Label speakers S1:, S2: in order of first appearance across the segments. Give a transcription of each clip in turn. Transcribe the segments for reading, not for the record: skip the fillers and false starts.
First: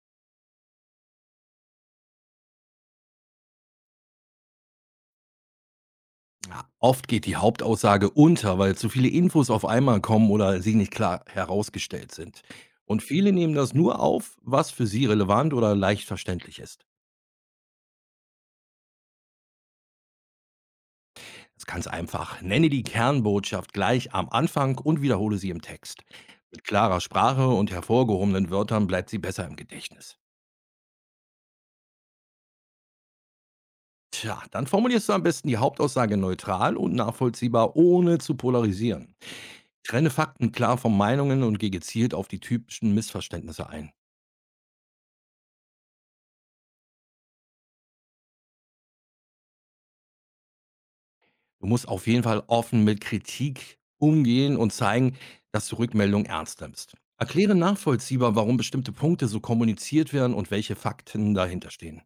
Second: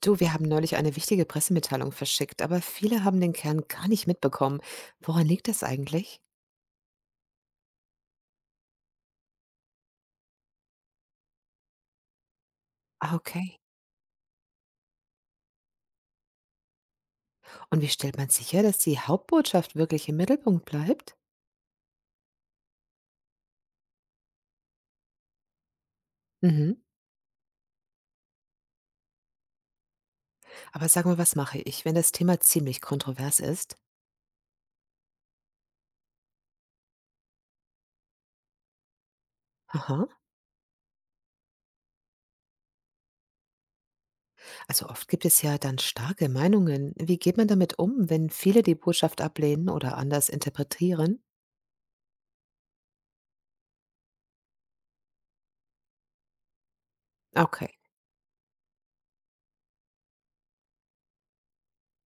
S1: Du, wir haben neulich eine wichtige Pressemitteilung verschickt, aber viele haben den Kern gar nicht mitbekommen. Woran liegt das eigentlich?
S2: Ja, oft geht die Hauptaussage unter, weil zu viele Infos auf einmal kommen oder sie nicht klar herausgestellt sind. Und
S1: Ah,
S2: viele nehmen
S1: okay.
S2: das nur auf, was für sie relevant oder leicht verständlich ist.
S1: Und wie stellt man sicher, dass die Hauptbotschaft wirklich im Mittelpunkt bleibt?
S2: Das ist ganz einfach. Nenne die Kernbotschaft gleich am Anfang und wiederhole sie im Text. Mit
S1: Mhm.
S2: klarer Sprache und hervorgehobenen Wörtern bleibt sie besser im Gedächtnis.
S1: Aber sag mal, was mache ich, wenn das Thema ziemlich kontrovers ist?
S2: Tja, dann formulierst du am besten die Hauptaussage neutral und nachvollziehbar, ohne zu polarisieren.
S1: Aha.
S2: Trenne Fakten klar von Meinungen und geh gezielt auf die typischen Missverständnisse ein.
S1: Also oft gibt es ja dann starke Meinungen. Wie geht man damit um, wenn viele die Botschaft ablehnen oder anders interpretieren?
S2: Du musst auf jeden Fall offen mit Kritik umgehen und zeigen, dass du Rückmeldungen ernst nimmst. Erkläre
S1: Okay.
S2: nachvollziehbar, warum bestimmte Punkte so kommuniziert werden und welche Fakten dahinter stehen.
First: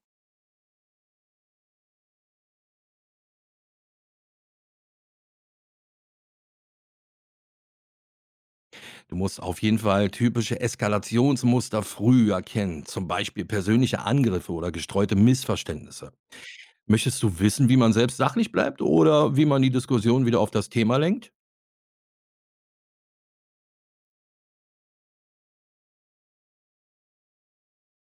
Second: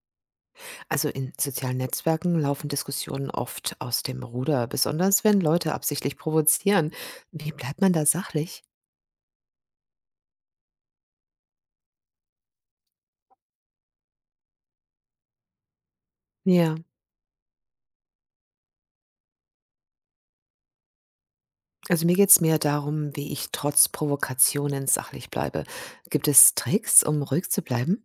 S1: Also in sozialen Netzwerken laufen Diskussionen oft aus dem Ruder, besonders wenn Leute absichtlich provozieren. Wie bleibt man da sachlich?
S2: Du musst auf jeden Fall typische Eskalationsmuster früh erkennen, zum Beispiel persönliche Angriffe oder gestreute Missverständnisse.
S1: Ja,
S2: Möchtest du wissen, wie man selbst sachlich bleibt oder wie man die Diskussion wieder auf das Thema lenkt?
S1: also mir geht es mehr darum, wie ich trotz Provokationen sachlich bleibe. Gibt es Tricks, um ruhig zu bleiben?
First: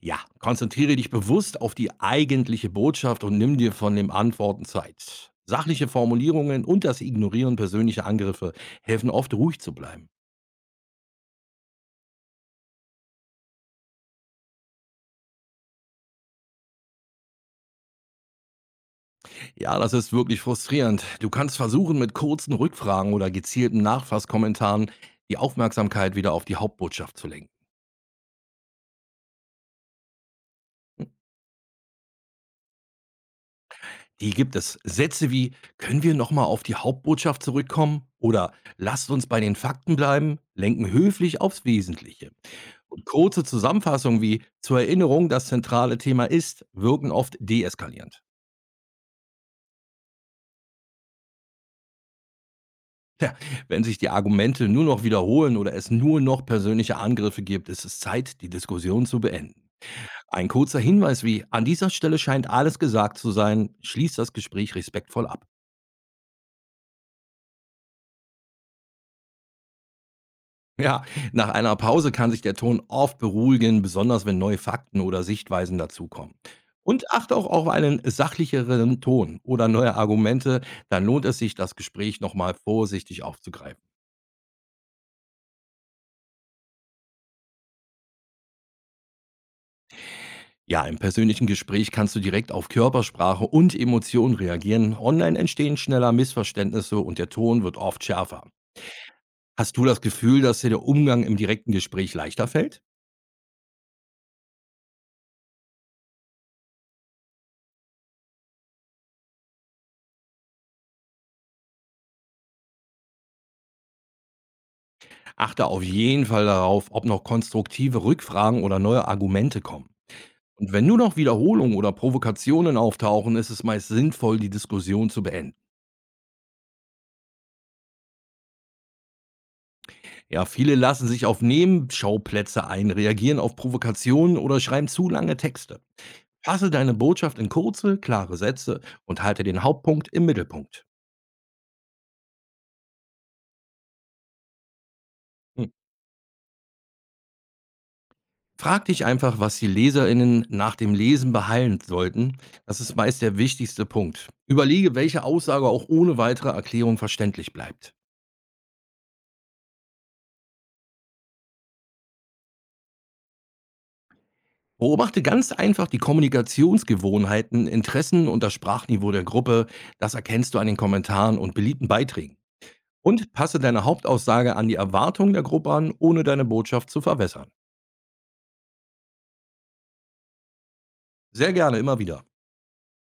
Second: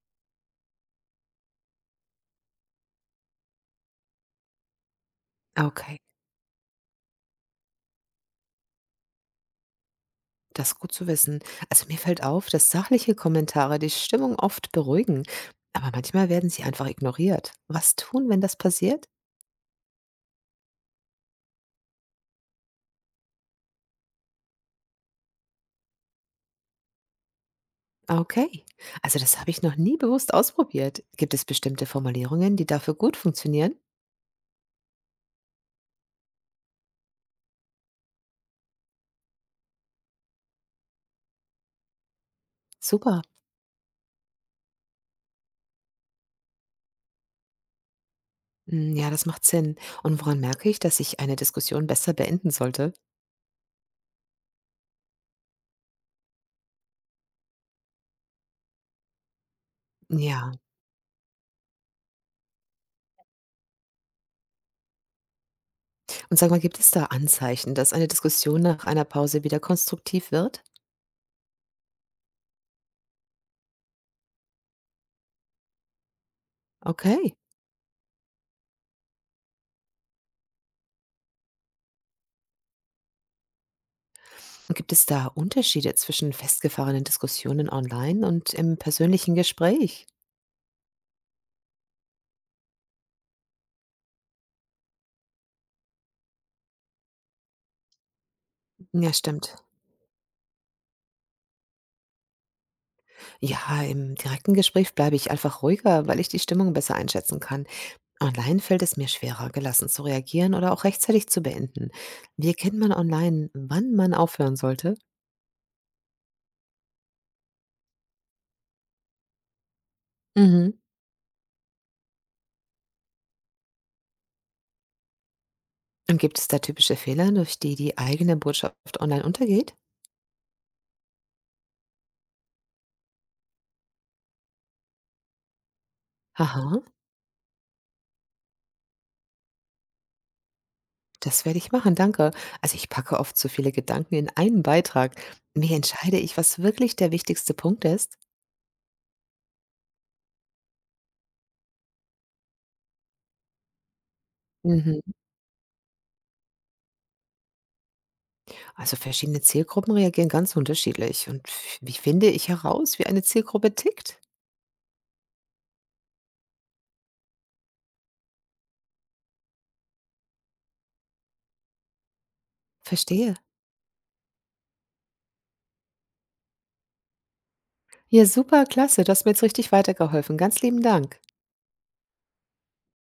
S2: Ja, konzentriere dich bewusst auf die eigentliche Botschaft und nimm dir von den Antworten Zeit.
S1: Ah,
S2: Sachliche
S1: okay,
S2: Formulierungen und das Ignorieren persönlicher Angriffe helfen oft, ruhig zu bleiben.
S1: das ist gut zu wissen. Also mir fällt auf, dass sachliche Kommentare die Stimmung oft beruhigen, aber manchmal werden sie einfach ignoriert. Was tun, wenn das passiert?
S2: Ja, das ist wirklich frustrierend. Du kannst versuchen, mit kurzen Rückfragen oder gezielten Nachfasskommentaren die Aufmerksamkeit wieder auf die Hauptbotschaft zu lenken.
S1: Okay. Also das habe ich noch nie bewusst ausprobiert. Gibt es bestimmte Formulierungen, die dafür gut funktionieren?
S2: Die gibt es. Sätze wie, können wir nochmal auf die Hauptbotschaft zurückkommen? Oder lasst uns bei den Fakten bleiben, lenken höflich aufs Wesentliche. Und
S1: Super.
S2: kurze Zusammenfassungen wie „Zur Erinnerung, das zentrale Thema ist“ wirken oft deeskalierend.
S1: Hm, ja, das macht Sinn. Und woran merke ich, dass ich eine Diskussion besser beenden sollte?
S2: Wenn sich die Argumente nur noch wiederholen oder es nur noch persönliche Angriffe gibt, ist es Zeit, die Diskussion zu beenden. Ein
S1: Ja.
S2: kurzer Hinweis wie „An dieser Stelle scheint alles gesagt zu sein“, schließt das Gespräch respektvoll ab.
S1: Und sag mal, gibt es da Anzeichen, dass eine Diskussion nach einer Pause wieder konstruktiv wird?
S2: Ja, nach einer Pause kann sich der Ton oft beruhigen, besonders wenn neue Fakten oder Sichtweisen dazukommen. Und
S1: Okay.
S2: achte auch auf einen sachlicheren Ton oder neue Argumente, dann lohnt es sich, das Gespräch nochmal vorsichtig aufzugreifen.
S1: Und gibt es da Unterschiede zwischen festgefahrenen Diskussionen online und im persönlichen Gespräch?
S2: Ja, im persönlichen Gespräch kannst du direkt auf Körpersprache und Emotionen reagieren. Online entstehen schneller Missverständnisse und der Ton wird oft schärfer.
S1: Ja, stimmt.
S2: Hast du das Gefühl, dass dir der Umgang im direkten Gespräch leichter fällt?
S1: Ja, im direkten Gespräch bleibe ich einfach ruhiger, weil ich die Stimmung besser einschätzen kann. Online fällt es mir schwerer, gelassen zu reagieren oder auch rechtzeitig zu beenden. Wie erkennt man online, wann man aufhören sollte?
S2: Achte auf jeden Fall darauf, ob noch konstruktive Rückfragen oder neue Argumente kommen. Und
S1: Mhm.
S2: wenn nur noch Wiederholungen oder Provokationen auftauchen, ist es meist sinnvoll, die Diskussion zu beenden.
S1: Und gibt es da typische Fehler, durch die die eigene Botschaft online untergeht?
S2: Ja, viele lassen sich auf Nebenschauplätze ein, reagieren auf Provokationen oder schreiben zu lange Texte. Fasse
S1: Aha,
S2: deine Botschaft in kurze, klare Sätze und halte den Hauptpunkt im Mittelpunkt.
S1: das werde ich machen, danke. Also ich packe oft zu viele Gedanken in einen Beitrag.
S2: Hm.
S1: Wie entscheide ich, was wirklich der wichtigste Punkt ist?
S2: Frag dich einfach, was die LeserInnen nach dem Lesen beheilen sollten. Das ist meist der wichtigste Punkt. Überlege,
S1: Mhm.
S2: welche Aussage auch ohne weitere Erklärung verständlich bleibt.
S1: Also verschiedene Zielgruppen reagieren ganz unterschiedlich. Und wie finde ich heraus, wie eine Zielgruppe tickt?
S2: Beobachte ganz einfach die Kommunikationsgewohnheiten, Interessen und das Sprachniveau der Gruppe. Das erkennst du an den Kommentaren und beliebten Beiträgen. Und
S1: Verstehe.
S2: passe deine Hauptaussage an die Erwartungen der Gruppe an, ohne deine Botschaft zu verwässern.
S1: Ja, super, klasse. Du hast mir jetzt richtig weitergeholfen. Ganz lieben Dank.
S2: Sehr gerne immer wieder.